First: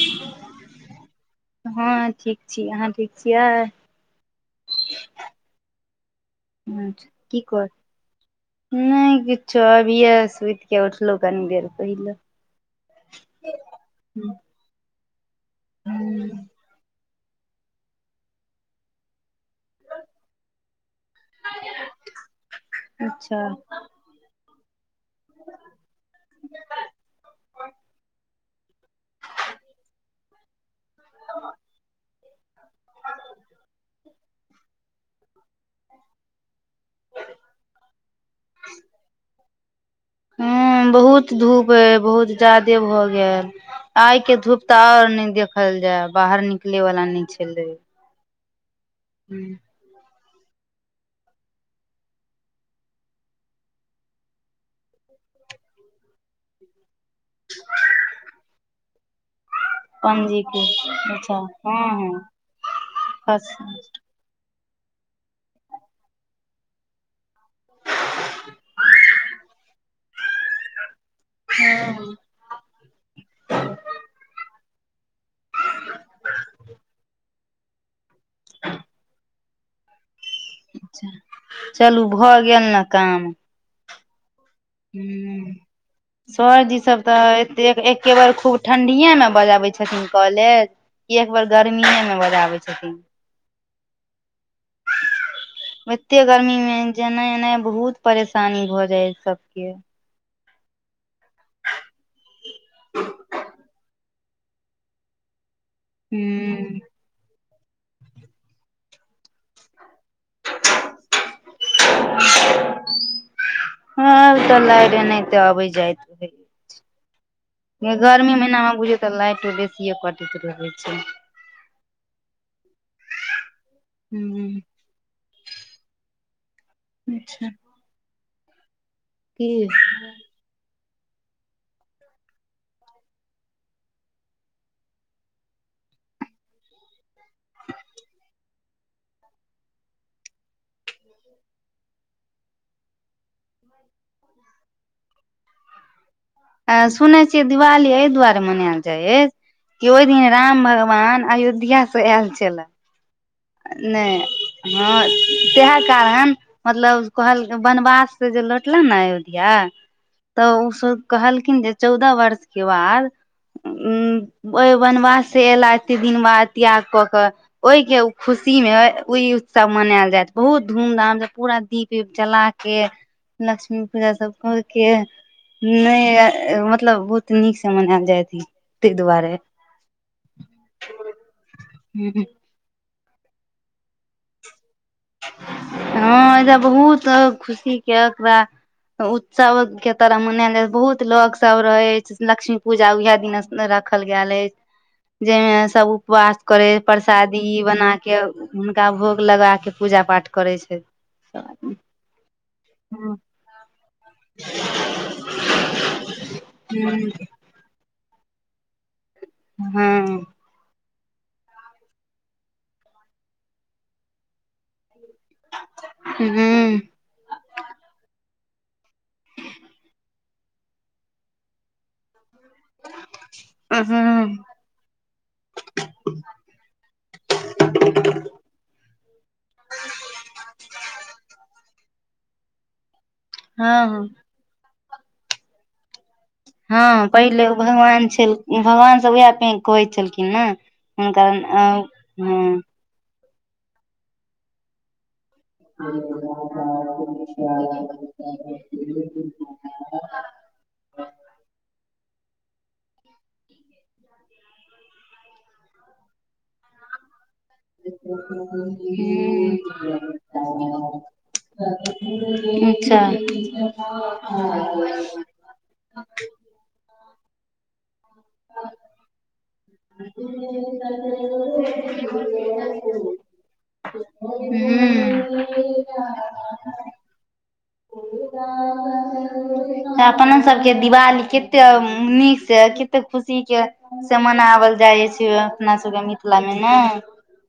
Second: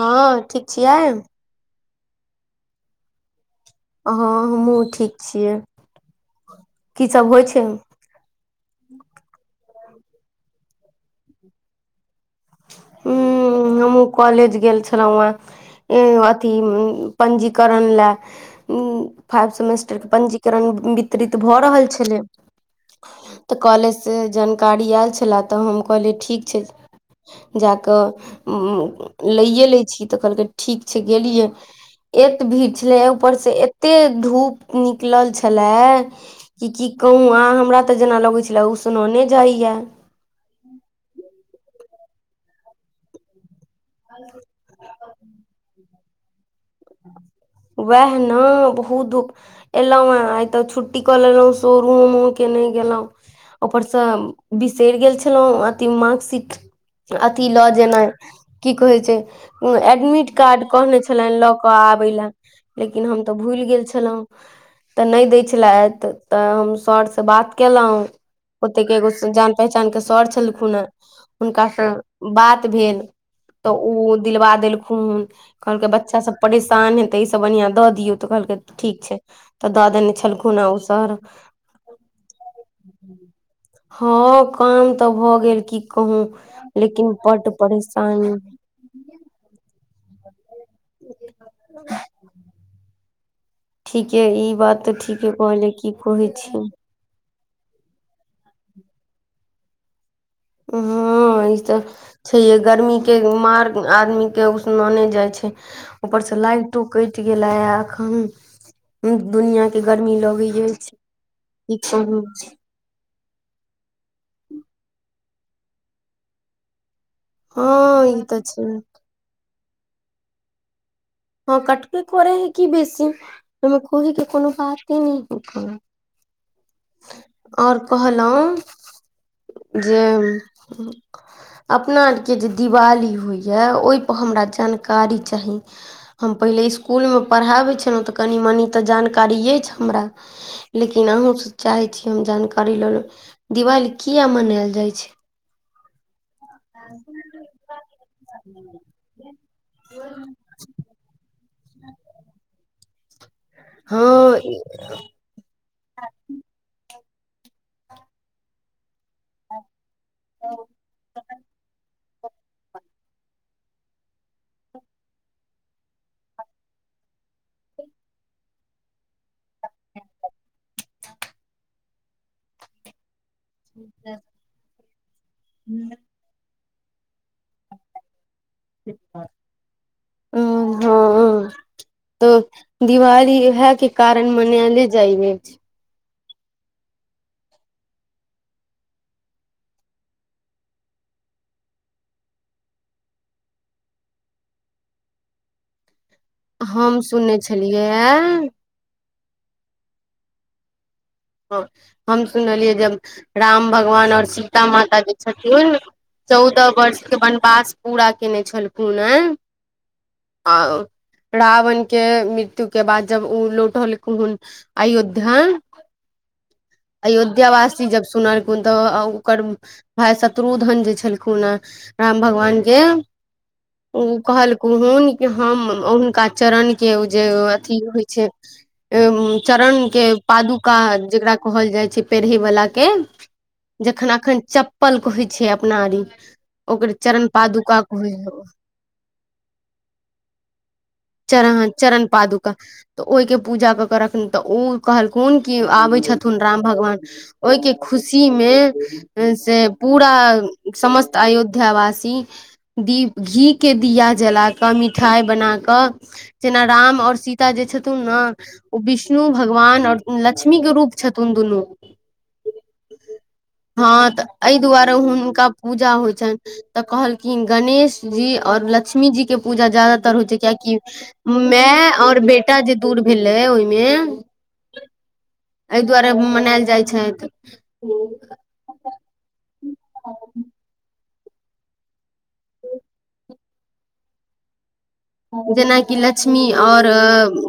हँ ठीक छियै हँ ठीक छी अहाँ ठीक छियै हँ हमहूँ ठीक छियै अच्छा सब की होइ छै कर नहि किछो अभिये सुति के उठलहु कनी देर पहिले हं हमहुँ कॉलेज गेल छलहुँ हैं ए अथि पंजीकरण लए फाइव सेमेस्टरके पंजीकरण त्रीत भऽ रहल छलै अच्छा तऽ कॉलेज से जानकारी आयल छला तऽ हम कहलियै ठीक छै जा कऽ ई ई लैए लै छी तऽ कहलकै ठीक छै गेलियै एत भीड़ छलै ऊपर से एते धूप निकलल छलैय कि की कहू आ हमरा तऽ जेना लगैत छलए उसनने जाइए हं बहुत धूप अय बहुत ज्यादे भऽ गेल आइ के धूप तऽ और ने देखल जाय बाहर निकले वाला नहि छलै वएह ने बहुत धूप एलहु हे आ तऽ छुट्टी कऽ लेलहुँ शोरूमो के नहि गेलहुं ऊपर सँ बिसरि गेल छलहुँ अथी मार्कशीट अथी लऽ जेनाय की कहै छै उ एडमिट पणजी के कार्ड कहने अच्छा छलैनि लऽ हँ आबे ला हँ लेकिन हम तऽ भूल गेल छ हुं तऽ नहि दै छलथि तऽ हम सर से बात केलहुँ ओते के एगो जान पहचान के सर छलखुन हे हुनका सँ बात भेल तऽ ओ दिलवा देलवाखुन कहलकै बच्चा सब परेशान हेतै से ओनहिओ दऽ दियौ त कहल कै ठिक छै दऽ देने छेलखुन चलू भऽ गेल ने काम हँ काम तऽ भऽ हुँ गेल की कहू सरजी सब लेकिन तऽ बड्ड एतेक एके परेशानी बेर खूब ठण्डीए मे बजाबै छथिन कॉलेज कि एकबर गर्मिए मे बजाबै छथीन ठीके ई बात तऽ ठीके कहले की एते कहै गर्मी छीये मे जेनाइ ईनया बहुत परेशानी भऽ जाय सबके हुँ ई सब छै ये गर्मी के मार आदमी के उसनोने जाय छै ऊपर से हूं लाइटो केट गेल या अखन दुनिया के गर्मी लगै गेल छी की कहू हँ तऽ लाइट एनाहिते अबैत जाइत रहते हँ ई गर्मी तऽ महीना छै मे बुझियौ तऽ लाइटो बेसीेये कटैत रहैत छै हँ कटके कर है कि बेसी ओ खोही के हूं कोनो बाते नहि करे अच्छा और कहलहु की जे अपना आरके जे दिवाली होइए ओहिपर हमरा जानकारी चाही ' हम पहिले स्कूलमे मे पढ़ाबै छलहुँ तऽ कनि मनि तऽ जानकरी ऐ छै हमरा लेकिन अहूँसँ चाहै छी हम जानकारी ल ली दिवाली किया मनायल जाइ छै आ सुनै छियै दिवाली एहि दुआरे मनायल जाय अछि कि ओहि दिन राम भगवान अयोध्या से अयोध्या से आयल छलाह हँ नहि ह तएह कारण मतलब कहलकनि वनवास से जे लौटलै ने अयोध्या। तऽ ओसभ कहलखिन जे चौदह वर्ष के बाद ओ बनवास से एयला एते दिन बाद त्याग कऽ कऽ ओहि के खुशी मे ओई उत्सव मनायल जायत बहुत धूम धाम से पूरा दीप ऊप जला कऽ के लक्ष्मी पूजा सब कर के नहि मतलब बहुत नीक से मनायल जायत हो हो उ ह ऊ दिवाली उएहा के कारण मनायले जाइ अछि हँ एहिजा बहुत खुशी के ओकरा। उत्सव के तरह मनायल जाय बहुत लोग सब रहे छै लक्ष्मी पूजा उएहा दिना राखल गेल अछि जाहिमे सब उपवास। उकरै हम सुनने प्रसादी बना के छलियै हुनका भोग लगा के पूजा पाठ करै छै हाँ हँ हम सुनलियै जब राम भगवान अओर सीता माता जे छथिन चौदह वर्ष के वनवास पूरा केने छलखून हँ ऐ रावण के मृत्यु के बाद जब ओ लौटलखुन अयोध्या हूँ अयोध्या वासी जब सुनलखुन तऽ ओकर भाई शत्रुध्न जे छलखुन हैं राम भगवान के ओ हँ कहल। कुहुन कि हम हुनका चरणके ओ जे अथी होइ छै चरण के पादु का जेकरा कहल जाइ छै पेढ़े वाला के हँ जखन एखन पल्क कहै छीये अपना आरी ई हँ पहिले भगवान छल भगवान सब उएह कहै छलखिन न चरण चरण पादुका तऽ ओहिके पूजा कऽ के रखलु तऽ ओ कहलखुन कि आबै छथुन राम भगवान। ओइ के खुशी में से अच्छा पूरा समस्त अयोध्यावासी दीप घी के दिया जला कऽ मिठाई बना कऽ जेना राम और सीता सेह जे छथुन ने ओ विष्णु भगवान ओर लक्ष्मी के रूप छथुन दुनु अच्छा हँ तऽ एहि दुआरे हुनका पूजा होइ छइन तऽ कहलखिन गणेश जी और लक्ष्मी जी के पूजा ज्यादातर होइ छइ कियाकि माई और बेटा जे दूर भेलै ओहिमे हूँ एहि दुआरे मनैल जाई छै अपन सबके दिवाली कते नीक से कते खुशी के से मनावल जाइ अइछ जेना कि लक्ष्मी और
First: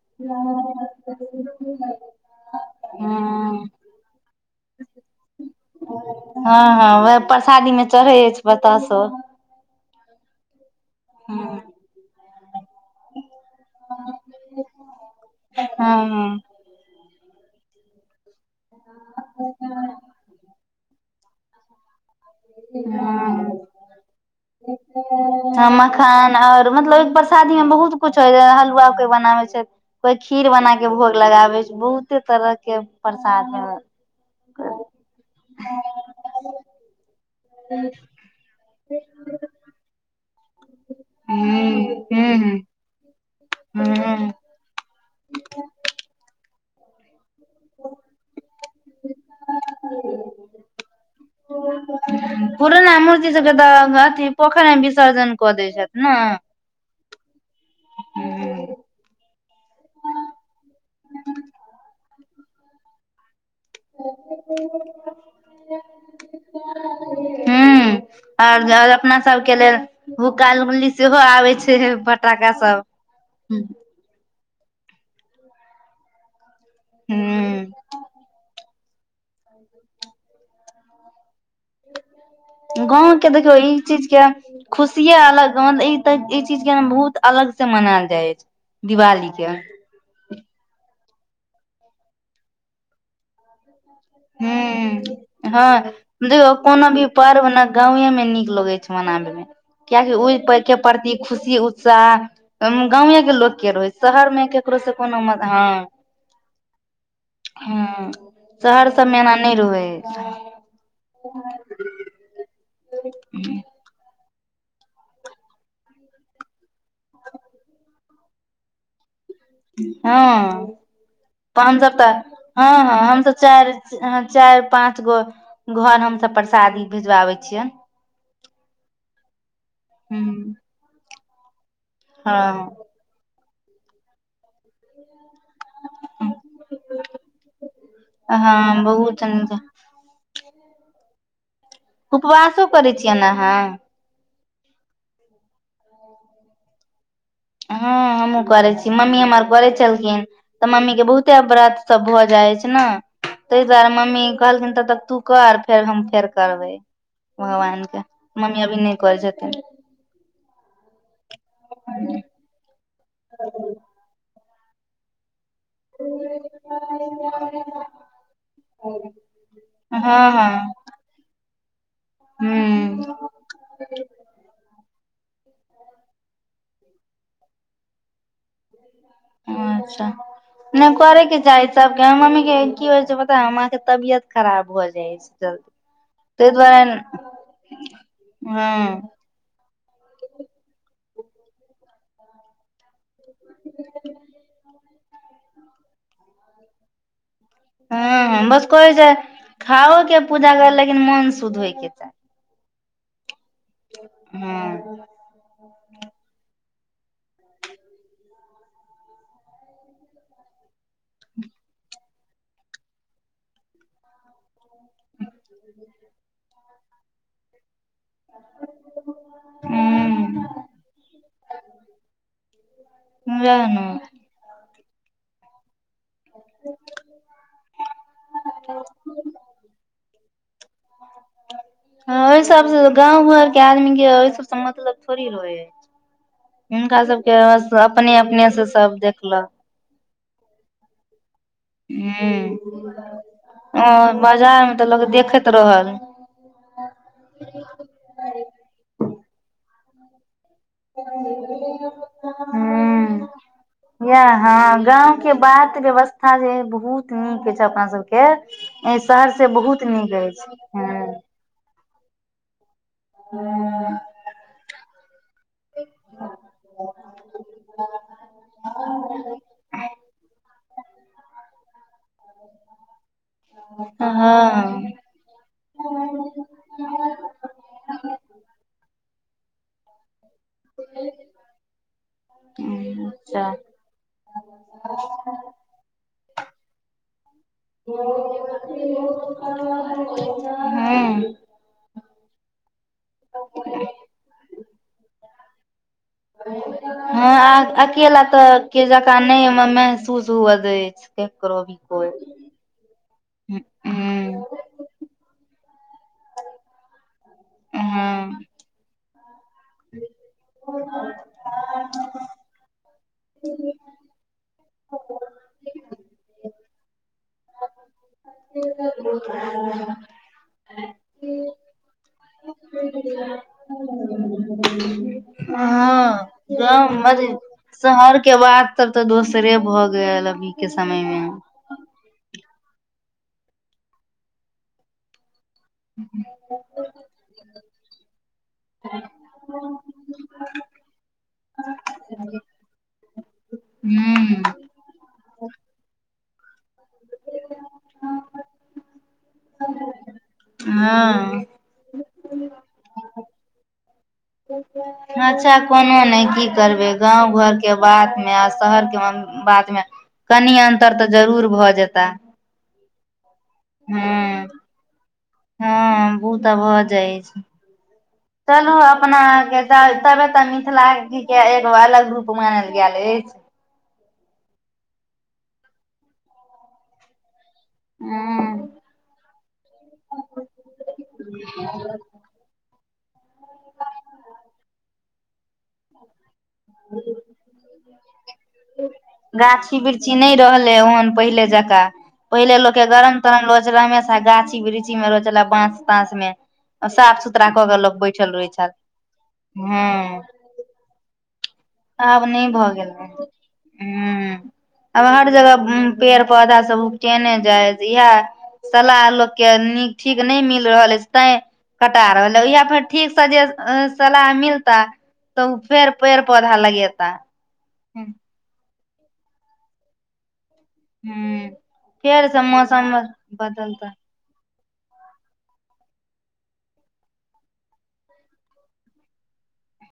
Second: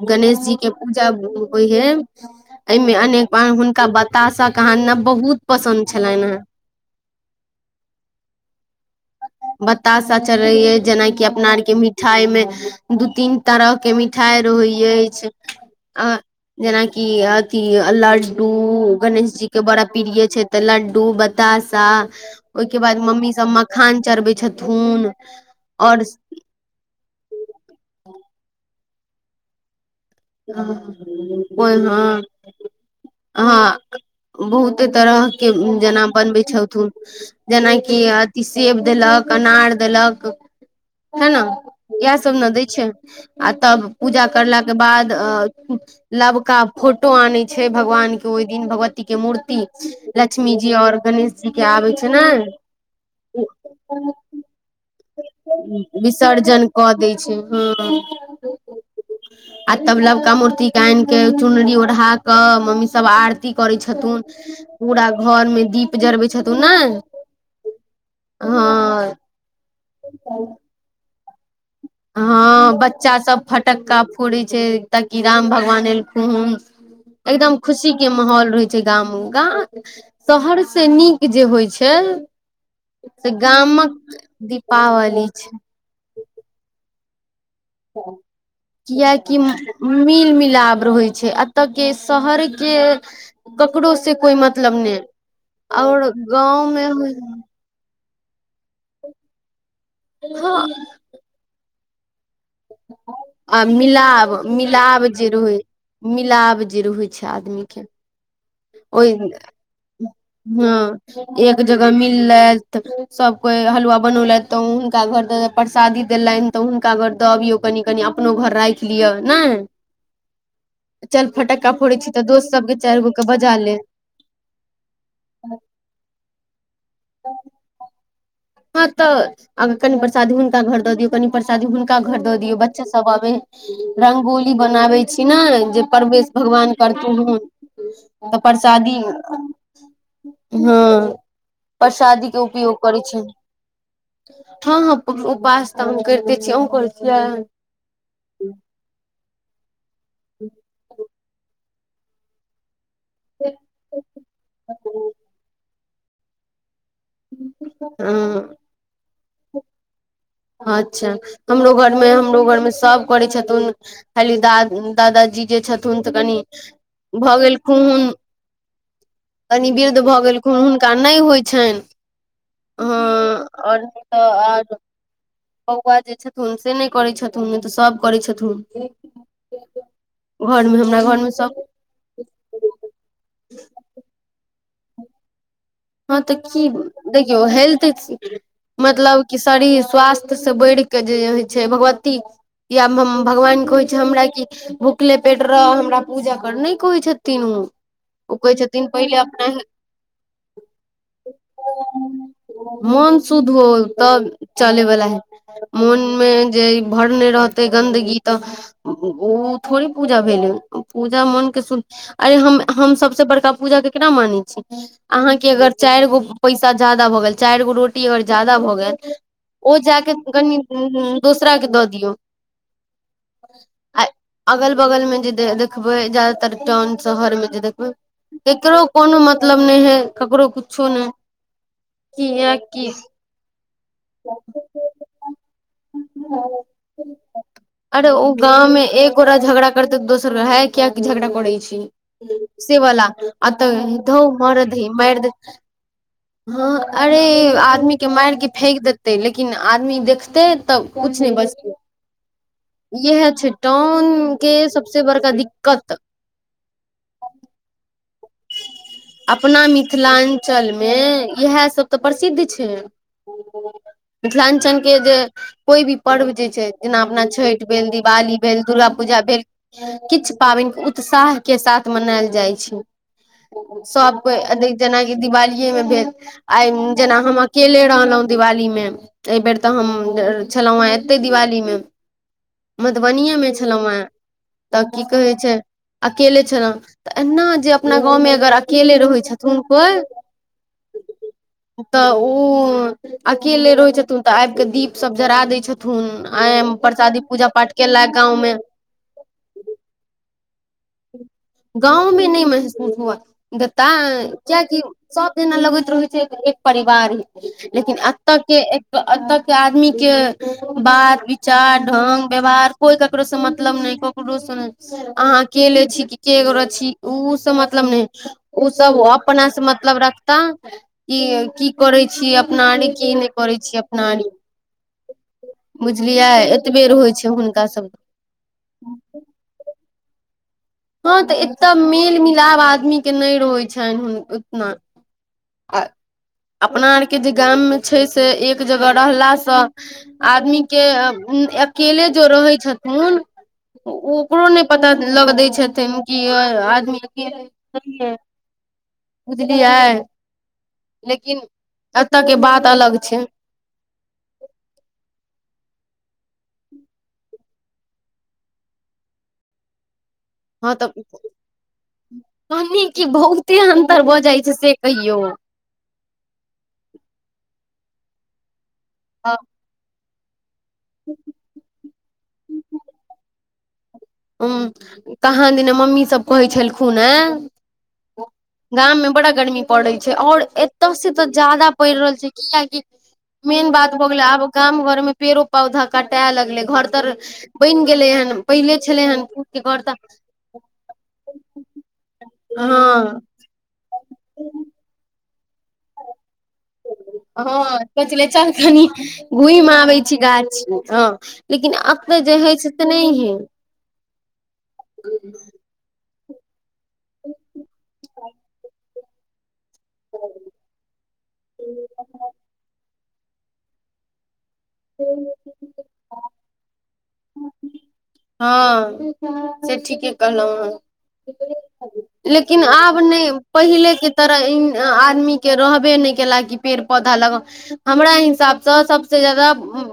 गणेश जी के पूजा होइ हइ ऐ में अनेक हँ अनू आम बताना कहाँ दुना बहुत पसन्द छलनि हेँ हँ हँ उएह प्रसादी में चढ़ै अछि बताशो बताशा चढ़ैइ जेनाकि अपना आरके मिठाइ मे दू तीन तरह के मिठाइ रहइ अछि हँ आ हँ जेनाकि अथी लड्डू गणेश जी के बड़ा प्रिय छइ तऽ लड्डू बतासा ओहिके बाद मम्मी सब मखान चढ़बै ओ छथुन उ और मखाना और मतलब ओइ प्रसादी में बहुत कुछ होय छइ जेना हलुआ के बनाबै छै कोई खीर बना के भोग लगाबै ओहि छै हँ बहुते तरह के प्रसाद होय हँ है बहुते तरहके जेना बनबै छथ ओ जेनाकि अथि सेब देलक अनार देलक हय ने हूं इएह हूं सब ने दै छै आ तब पूजा हूं करलाके बाद तऽ अ नवका फोटो आनय छइ भगवान के ओहि दिन भगवती के मूर्ति लक्ष्मी जी और गणेश ठिके आबैय छै नाऽ पुरना मूर्ति सब के तऽ अथी पोखर में विसर्जन कऽ दै छथि ने विसर्जन कऽ दै छय हं आ तब लबका मूर्ति के आन के चुनरी ओढ़ा कऽ मम्मी सब आर ती करै छथुन पूरा घर में दीप जरबै छथुन ने हं आऔर हँ अपना सब के लेल भुकाल गली सेहो आबे छै फटाका हँ सब बच्चा सब फटक्का कोे छै तऽ की राम भगवान एलखु एकदम हूं खुशी के माहौल रहै छै गाम ग शहर से नीक जे होइ छय गाँव के देखियउ ई चीज के खुशिये दीपावली छै अलग गाँ ई तऽ ई चीज के बहुत अलग से मनायल जाय अछि दिवाली कियाकि के मिल मिलाप रहय छै एतऽ के शहर के ककरो से कोइ मतलब नय हूं हँ ओर गाँव मे गाव में नीक लगइ छै मनाबे मे कआकि उ के प्रत खुशी उत्साह गावें के लोक आ के रहै शहर मे केकरो से कोनो म हँ मिलाव जे होइ छइ आदमी के हँ शहर ओहि सबमे एना नहि रहै हं एक जगह मिल्लनसब कोई हलुआा बनौलथि तऽ हुनका घर परसादी देलनि तऽ हुनका कऽ दबियौ कनि कनि अपनो घर राखि लिए। लिए न हँ चल फ़तक्क हमसब छै तऽ त दस्त सभ हँ हँ चारगोके हमसब बजा चारि ले चारि पाँचगो घर हम सभ परसादी भिजवाबे छियै। हँ, तऽ अन कनि परसादी हूं हुनका घर दऽ दियऔ कनि परसादी हुनका घर दऽ दियौ बच्चा। हँ सभ अबे रंगोली बनाबे छै ने जे प्रसादी भगवान करतु हन तऽ हँ पर्सदी बहुत हैं, प्रसादीके उपवासो उपयोग करै छियनि छै। अहाँ हँ, हँ, उपास तऽ हम करिते छिये आ करियै? हँ, हमहुँ करे छै मम्मी हमर करे छलखिन तऽ मम्मीके बहुते अपराध। सभ भऽ जाय छै, ने छियै ताहि दुआरे मम्मी कहलखिन तब तक तू कर फेर हम फेर करबै भगवानके ह मम्मी अभी नहि करै छथिन। अच्छा हमरो घरमे हमरो घरमे सभ करै छथुन खाली दादाजी। जे छ्ट। न तऽ कनि भऽ गेलखु हुन कनि वृद्ध भऽ हँ गेलखुुन का नै होइ छैन हू। हँ, आर तऽ आर बुआ जे छथुन से नहि करैत छथुन नहि तऽ सभ करैत छथुन। अच्छा, घरमे नै हमरा घरमे करैके चाही। सभ मम्मीके कि होय छै, पता माँ के तबियत खराब भऽ जाय छै, जल्दी हँ, तऽ ताहि कि दुआरे देखियौ हेल्थ हँ मतलब। कि शरीर स्वास्थ से बढ़ कऽ जे होइ छै, भगवती या हम भगवान कहै छै, हमरा कि भुखले पेट रह हमरा पूजा करने कऽ नै कहै छथिन ओ। ओ हँ, बस छथिन कहै छै, पहिले अपना खाओके पूजा कर लेकिन मोन शुद्ध होय के त मोन शुद्ध हो तऽ चले वला हँ है। मोनमे जे भरने रहते गन्दगी तऽ ओ थोड़ी पूजा भेलै। पूजा मनके सुधी अरे हम तो सभसँ बड़का पूजा केकरा मानै। अहाँकेँ अगर चारिगो पैसा ज्यादा भऽ गेल चारिगो रोटी अगर ज्यादा भऽ गेल। ओ जाक ह कनि दोसराके दऽ दियौ। सेहा न। आ अगल बगलमे जे। देखबे जादातर टाउन शहरमे जे देखबै केकरो कोनो मतलब नहि हे। ककरो कुछो नहि। ह, ओहि सबसँ कियाकि गाव घरके आदमीके ओहि सबसँ मतलब थोड़ी रहै हय। हुनका सभके अरे अपने ओ अपने से गाँव मे सभ देखलक। एक तऽ दोसर है किया झगड़ा करड़ै छै। से ह वला आ तऽ और धो बाजार मरद मे तऽ हि लोक मारद। देखैत रहल हँ, अरे आदमीके मार कऽ फेक देतै लेकिन आदमी देखतै। हू, इह छै टाउन के यहाँ सबसे गाम। बड़का के बात दिक्कत व्यवस्था जे बहुत निक छै अपना सभके हे ऐ शहरसे बहुत निक अछि। इएह सभ तऽ प्रसिद्ध छै, मिथिलांचलके जे कोइ भी पर्व जे छै, जेना अपना छठि भेल दिवाली भेल दुर्गा पूजा भेल। किछु पबाइन उत्साहके साथ मनायल जाइ छै। हँ सब कोइ अ हँ जेनाकि दिवालीए मे भेल आइ जेना हम अकेले रहलहुँ दिवालीमे एहि बेेर तऽ हम छलौं हेँ एते दिवाली मे मधुबनीे अच्छा मे छलौं हेँ तऽ की कहै छै अकेले छलहु तऽ एहिना जे अपना गाँवमे अगर अकेले रहै छुथुन कोई ह तऽ उ अकेले रहै छथुन तऽ आब कऽ दीपसभ जरा दैत छथुन आय प्रसादी पूजा पाठ हँ केलक अकेला गाँंव मे तऽ के जकाँ नहिमे महसूस हुअ दैत जेकाअछि एककरो गाँवमे नहि महसूस हुआ देताय हँ क्या की सब जेना लगैत रहै छै जेना एक परिवार ही लेकिन एतऽ के एतऽ के आदमी के बात विचार ढंग व्यवहार कोई केकरो स मतलब नहि ककरो स अहाँ अकेले छी के छी ऊ सब मतलब नहि ऊ सब अपना स मतलब तऽ ई की करै छीय अपना आरी की नहि करै छी अपना आरी बुझलियै हग एतबेर होइ छै [unintelligible] हुनका सभके शहर के वात त तऽ दोसरे भऽ गेल अभी के समय हँ मे तऽ हूँ एत मेल मिलाब आदमी के नहि रहै छनि हू उतना आ अपना आरके जे गाममे छै से एक जगह रहलासँ आदमी के अकेले जो रहै छथून उकरो नहि पता लग दै छथिन कि आदमी [unintelligible] बुझलियए लेकिन हँ एतऽ के बात अलग छै अच्छा कोनो नहि की करबै गाँव घरके बातमे आ शहरके बाद मे कनि अन्तर तऽ जरूर भऽ जेता कनी कि बहुते अन्तर भऽ जाइ हँ छै से कहियौ हँ ऊ तऽ भऽ जाइ छै चलहो अपना ह आ के तऽ तबे तऽ मिथिला के एगो अलग रूप मानल गेल अछि उ कहाँ दिना मम्मीसभ कहै छलखुन हाँ हूँ गाम मे बड़ा गर्मी पड़ैत छै और एतय स तऽ ज्यादा पड़ि रहल छै कियकि मेन बात भ गेलै आब गाँव घर मे पेड़ो पौधा कटाए लगले घर तर बैन गेलै हन पहिले छलै हन फूट के गाछी घर तऽ बिरछी नहि रहलै ओहन पहिले जकाँ पहिले हँ लोकके गरम तरम रहो छल हमेशा गाछी बिृक्षी मे रहो छलै बाँस ताँंस मे साफ सुथरा कऽ हँ के लोक सोचले बैठल रहै छाएल हूं अछ लेकिन एतऽ आब जे नहि होइ छै भऽ से गेल नहि हैय आब हर जगह पेड़ पौधा सब उपटेने जाय है इएह सलाह लोक के नीक ठीक नहि मिल रहल अछि तै कटा रहल इहा फेर ठीक से जे सलाह मिल हइ तऽ [unintelligible] फेर पेड़ पौधा लगेता हँ से ठीके कहलहु आहाँ फेर से लेकिन मौसम आब नहि बदलता पहिलेके तर आदमी के रहबे नइ केएल कि पेड़ पौधा लग हमरा हिसाबसँ सबसँ जैदा